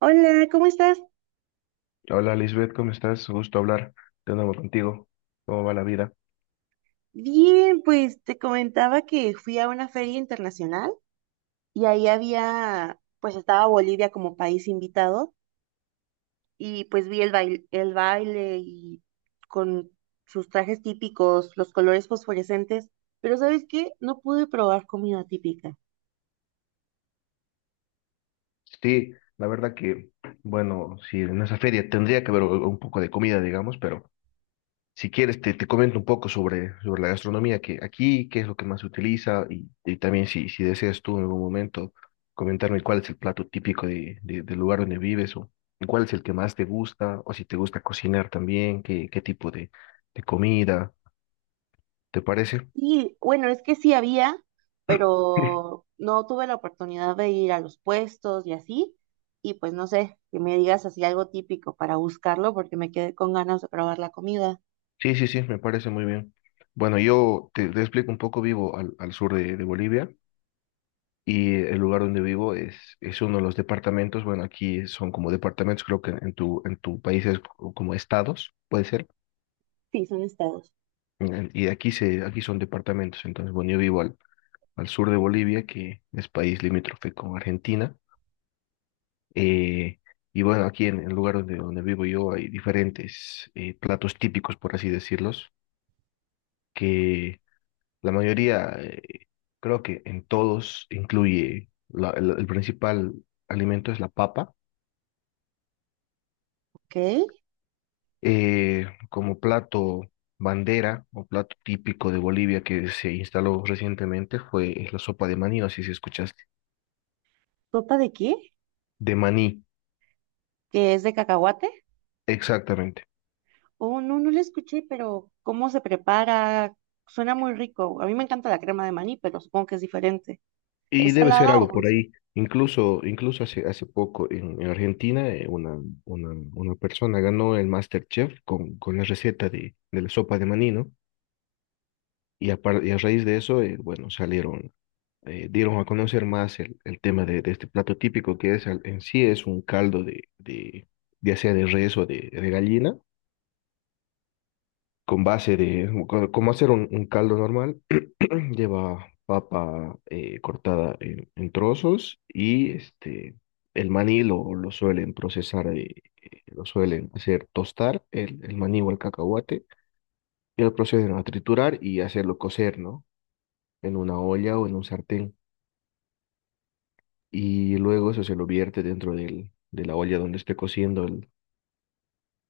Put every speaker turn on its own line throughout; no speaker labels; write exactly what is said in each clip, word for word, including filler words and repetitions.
Hola, ¿cómo estás?
Hola Lisbeth, ¿cómo estás? Gusto hablar de nuevo contigo. ¿Cómo va la vida?
Bien, pues te comentaba que fui a una feria internacional y ahí había, pues estaba Bolivia como país invitado y pues vi el baile, el baile y con sus trajes típicos, los colores fosforescentes, pero ¿sabes qué? No pude probar comida típica.
Sí, la verdad que, bueno, si en esa feria tendría que haber u- un poco de comida, digamos, pero si quieres te, te comento un poco sobre, sobre la gastronomía, que aquí, qué es lo que más se utiliza y, y también si, si deseas tú en algún momento comentarme cuál es el plato típico de, de- del lugar donde vives o cuál es el que más te gusta o si te gusta cocinar también, qué, qué tipo de, de comida, ¿te parece?
Sí, bueno, es que sí había, pero no tuve la oportunidad de ir a los puestos y así. Y pues no sé, que me digas así algo típico para buscarlo porque me quedé con ganas de probar la comida.
Sí, sí, sí, me parece muy bien. Bueno, yo te, te explico un poco, vivo al, al sur de, de Bolivia y el lugar donde vivo es, es uno de los departamentos, bueno, aquí son como departamentos, creo que en tu, en tu país es co- como estados, puede ser,
Sí, son estados.
en- y aquí, se, aquí son departamentos, entonces, bueno, yo vivo al, al sur de Bolivia, que es país limítrofe con Argentina, eh, y bueno, aquí en el lugar donde, donde vivo yo hay diferentes eh, platos típicos, por así decirlos. La mayoría, eh, creo que en todos incluye la- el, el principal alimento es la papa,
Ok.
eh, como plato bandera o plato típico de Bolivia que se instaló recientemente fue la sopa de maní, no sé si escuchaste,
¿Sopa de qué?
de maní,
¿Que es de cacahuate?
exactamente.
Oh, no, no la escuché, pero ¿cómo se prepara? Suena muy rico. A mí me encanta la crema de maní, pero supongo que es diferente.
Y
¿Es
debe ser
salada
algo
o
por
dulce?
ahí. Incluso, incluso hace, hace poco en, en Argentina eh, una, una, una persona ganó el MasterChef con, con la receta de, de la sopa de maní, ¿no? Y a, par- y a raíz de eso, eh, bueno, salieron eh, dieron a conocer más el, el tema de, de este plato típico que es al- en sí es un caldo de, de ya sea de res o de, de gallina, con base de, co- como hacer un, un caldo normal, lleva papa eh, cortada en, en trozos y este, el maní lo, lo suelen procesar, eh, eh, lo suelen hacer tostar, el, el maní o el cacahuate, y lo proceden a triturar y hacerlo cocer, ¿no? En una olla o en un sartén. Y luego eso se lo vierte dentro del, de la olla donde esté cociendo el,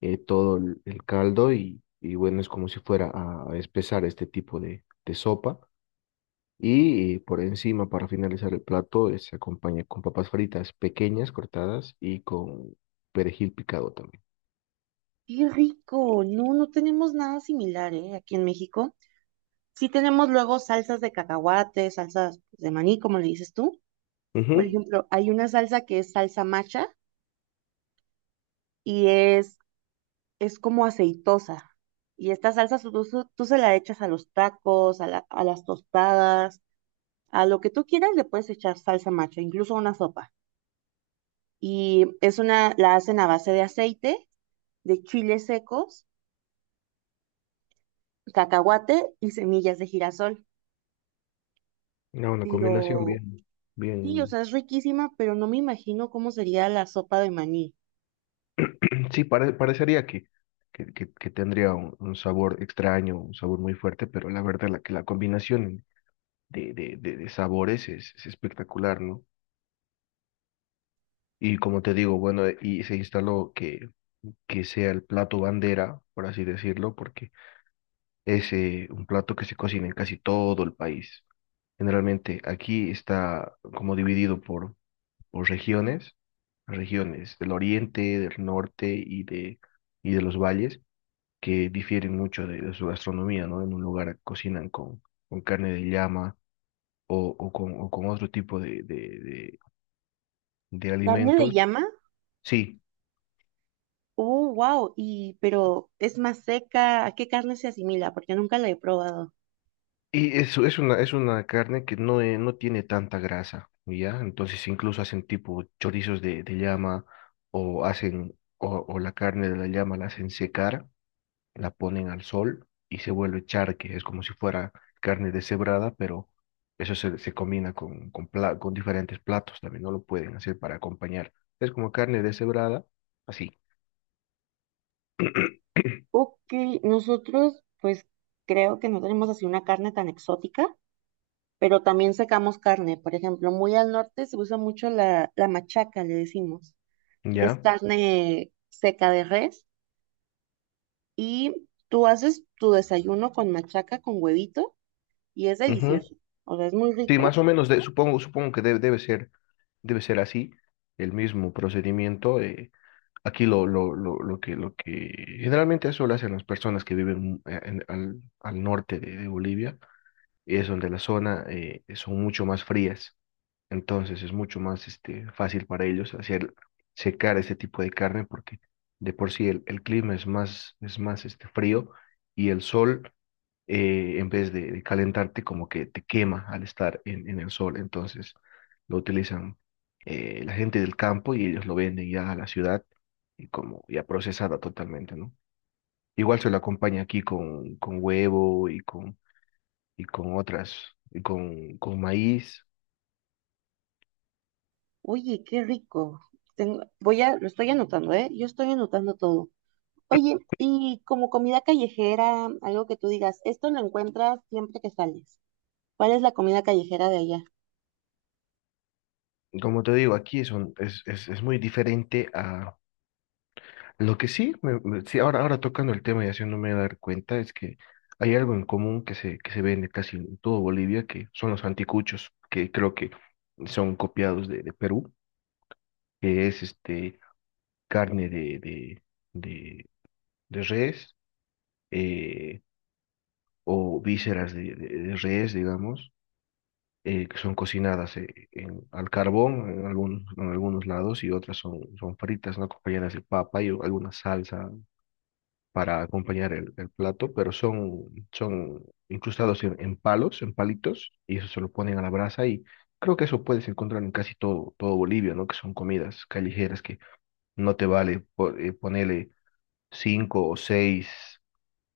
eh, todo el, el caldo y, y bueno, es como si fuera a, a espesar este tipo de, de sopa y eh, por encima para finalizar el plato eh, se acompaña con papas fritas pequeñas cortadas y con perejil picado también.
Qué rico. No, no tenemos nada similar, ¿eh? Aquí en México. Sí tenemos luego salsas de cacahuate, salsas pues, de maní, como le dices tú. Por
Ujú.
ejemplo, hay una salsa que es salsa macha y es, es como aceitosa. Y esta salsa tú, tú- tú se la echas a los tacos, a, la- a las tostadas, a lo que tú quieras le puedes echar salsa macha, incluso a una sopa. Y es una, la hacen a base de aceite, de chiles secos, cacahuate y semillas de girasol.
No, una combinación
Pero
bien,
sí, o
bien,
sea, es riquísima, pero no me imagino cómo sería la sopa de maní.
sí, pare- parecería que... Que, que- que tendría un, un sabor extraño, un sabor muy fuerte, pero la verdad la, que la combinación de, de, de, de sabores es, es espectacular, ¿no? Y como te digo, bueno, y se instaló que, que sea el plato bandera, por así decirlo, porque es eh, un plato que se cocina en casi todo el país. Generalmente aquí está como dividido por, por regiones, regiones del oriente, del norte y de, y de los valles, que difieren mucho de, de su gastronomía, ¿no? En un lugar cocinan con, con carne de llama o, o con, o con otro tipo de, de, de
¿Carne de
alimentos.
llama?
Sí,
Uh, wow. Y, pero es más seca. ¿A qué carne se asimila? Porque nunca la he probado.
y eso es una, es una carne que no, eh, no tiene tanta grasa, ¿ya? Entonces incluso hacen tipo chorizos de, de llama o hacen, o, o la carne de la llama la hacen secar, la ponen al sol y se vuelve charque, es como si fuera carne deshebrada, pero eso se, se combina con, con, pla- con diferentes platos también, no lo pueden hacer para acompañar. Es como carne deshebrada, así,
Ok, nosotros, pues creo que no tenemos así una carne tan exótica, pero también sacamos carne. Por ejemplo, muy al norte se usa mucho la, la machaca, le decimos, que es
¿ya?
carne seca de res. Y tú haces tu desayuno con machaca, con huevito, y es
Ujú.
delicioso. O sea, es muy
Sí, más
rico.
o menos, de- supongo, supongo que debe, debe ser. Debe ser así, el mismo procedimiento. eh, aquí lo, lo, lo, lo que, lo que generalmente eso lo hacen las personas que viven eh, en- al, al norte de, de Bolivia, y es donde la zona eh, son mucho más frías. Entonces es mucho más este, fácil para ellos hacer secar este tipo de carne porque de por sí el, el clima es más, es más este, frío y el sol, eh, en vez de, de calentarte, como que te quema al estar en, en el sol. Entonces lo utilizan eh, la gente del campo y ellos lo venden ya a la ciudad y como ya procesada totalmente, ¿no? Igual se lo acompaña aquí con, con huevo y con, y con otras, y con, con maíz.
Oye, qué rico. Tengo- voy a, lo estoy anotando, ¿eh? Yo estoy anotando todo. Oye, y como comida callejera, algo que tú digas, esto lo encuentras siempre que sales. ¿Cuál es la comida callejera de allá?
Como te digo, aquí son, es, es, es muy diferente a lo que sí, me- me- sí, ahora, ahora tocando el tema y haciéndome dar cuenta, es que hay algo en común que se, que se vende casi en todo Bolivia, que son los anticuchos, que creo que son copiados de, de Perú, que es este carne de, de, de, de res eh, o vísceras de, de- de res, digamos, eh, que son cocinadas eh, en- al carbón en, algunos en algunos lados y otras son, son fritas, ¿no? Acompañadas de papa y o- alguna salsa para acompañar el, el plato, pero son, son incrustados en, en palos, en palitos, y eso se lo ponen a la brasa y creo que eso puedes encontrar en casi todo, todo Bolivia, ¿no? Que son comidas callejeras que no te vale po- eh, ponerle cinco o seis.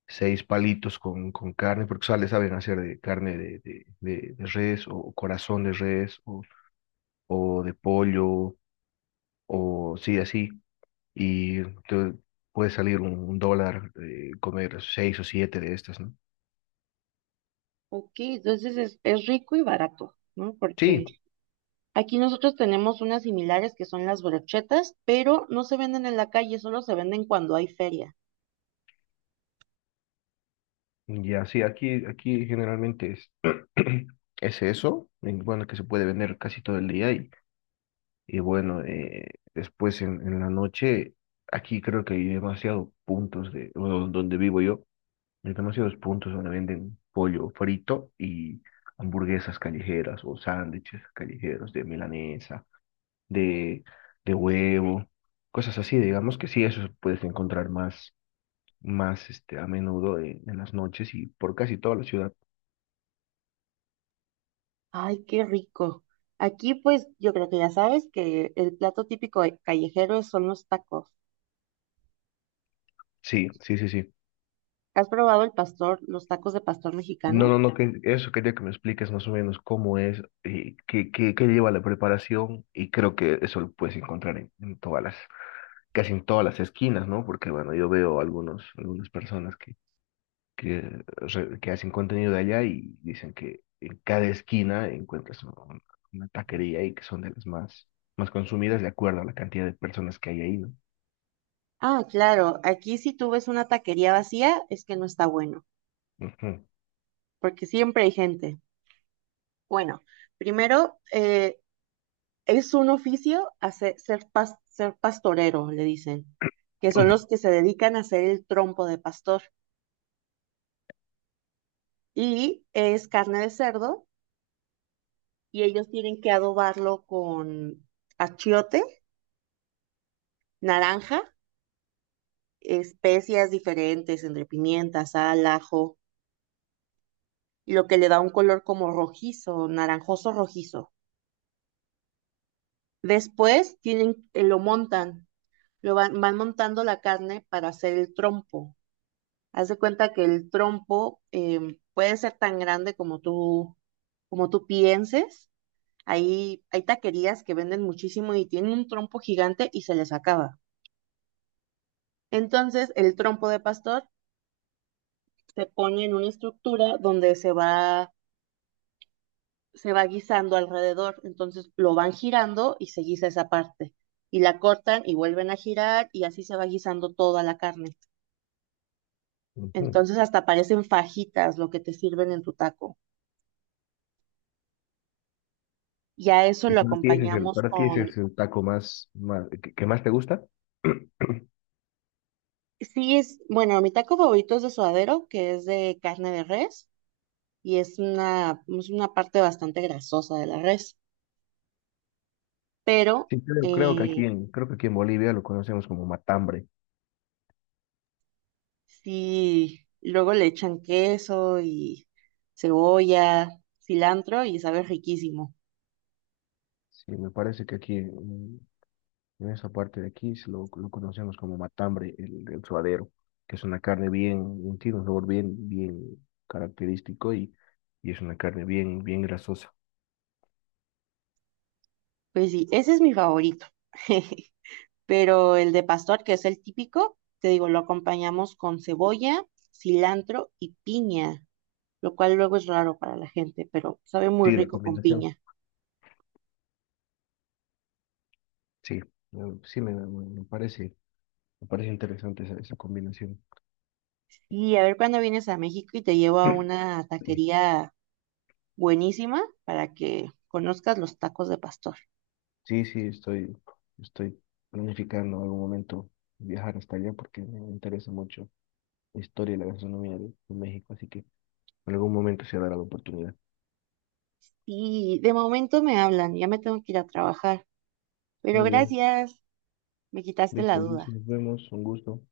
Seis palitos con, con carne, porque o sea, le saben hacer de carne de, de, de- de res o corazón de res o de pollo, o sí, así, y te puede salir un, un dólar eh, comer seis o siete de estas, ¿no?
Ok, entonces es, es rico y barato, ¿no?
Sí,
Porque aquí nosotros tenemos unas similares que son las brochetas, pero no se venden en la calle, solo se venden cuando hay feria.
ya, sí, aquí, aquí generalmente es, es eso, en- bueno, que se puede vender casi todo el día y, y bueno, eh, después en, en la noche, aquí creo que hay demasiados puntos de, o donde vivo yo, hay demasiados puntos donde venden pollo frito y hamburguesas callejeras o sándwiches callejeros de milanesa de, de huevo, cosas así, digamos que sí, eso puedes encontrar más, más este, a menudo en, en las noches y por casi toda la ciudad.
Ay, qué rico. Aquí, pues, yo creo que ya sabes que el plato típico de- callejero son los tacos.
Sí, sí, sí, sí.
¿Has probado el pastor, los tacos de pastor
No,
mexicano?
no, no, que eso quería que me expliques más o menos cómo es, eh, qué, qué, qué lleva la preparación y creo que eso lo puedes encontrar en, en todas las, casi en todas las esquinas, ¿no? Porque bueno, yo veo algunos, algunas personas que que, re- que hacen contenido de allá y dicen que en cada esquina encuentras un- una taquería y que son de las más, más consumidas de acuerdo a la cantidad de personas que hay ahí, ¿no?
Ah, claro, aquí si tú ves una taquería vacía es que no está bueno,
Ujú,
porque siempre hay gente. Bueno, primero, eh, es un oficio hacer, ser, pas- ser pastorero, le dicen, que son los que se dedican a hacer el trompo de pastor. Y es carne de cerdo y ellos tienen que adobarlo con achiote, naranja, especias diferentes, entre pimienta, sal, ajo lo que le da un color como rojizo, naranjoso rojizo. Después tienen, eh, lo montan, lo van, van montando la carne para hacer el trompo. Haz de cuenta que el trompo eh, puede ser tan grande como tú, como tú pienses. Ahí hay taquerías que venden muchísimo y tienen un trompo gigante y se les acaba. Entonces, el trompo de pastor se pone en una estructura donde se va se va guisando alrededor, entonces lo van girando y se guisa esa parte. Y la cortan y vuelven a girar y así se va guisando toda la carne.
ujú.
Entonces hasta parecen fajitas lo que te sirven en tu taco. Y a eso
¿Y
lo
para ti ese es el,
acompañamos
para ti ese
con,
es el taco más, más que, que más te gusta?
sí es, bueno, mi taco favorito es de suadero, que es de carne de res y es una, es una parte bastante grasosa de la res, pero
Sí, creo, creo que
eh,
aquí en, creo que aquí en Bolivia lo conocemos como matambre.
sí, luego le echan queso y cebolla, cilantro y sabe riquísimo.
Sí, me parece que aquí, en esa parte de aquí se lo, lo conocemos como matambre, el, el suadero, que es una carne bien, bien- tiene un sabor bien, bien característico y, y es una carne bien, bien grasosa.
Pues sí, ese es mi favorito. Pero el de pastor, que es el típico, te digo, lo acompañamos con cebolla, cilantro y piña, lo cual luego es raro para la gente, pero sabe muy
Sí, la
rico con
combinación.
piña.
Sí, eh, sí me, me- me parece, me parece interesante esa, esa combinación.
Y a ver cuándo vienes a México y te llevo a una taquería buenísima para que conozcas los tacos de pastor.
Sí, sí, estoy, estoy planificando en algún momento viajar hasta allá porque me interesa mucho la historia y la gastronomía de, de México, así que en algún momento se dará la oportunidad.
Y de momento me hablan, ya me tengo que ir a trabajar. Pero
Muy bien,
gracias, me quitaste la
listo, Luis,
duda.
nos vemos, un gusto.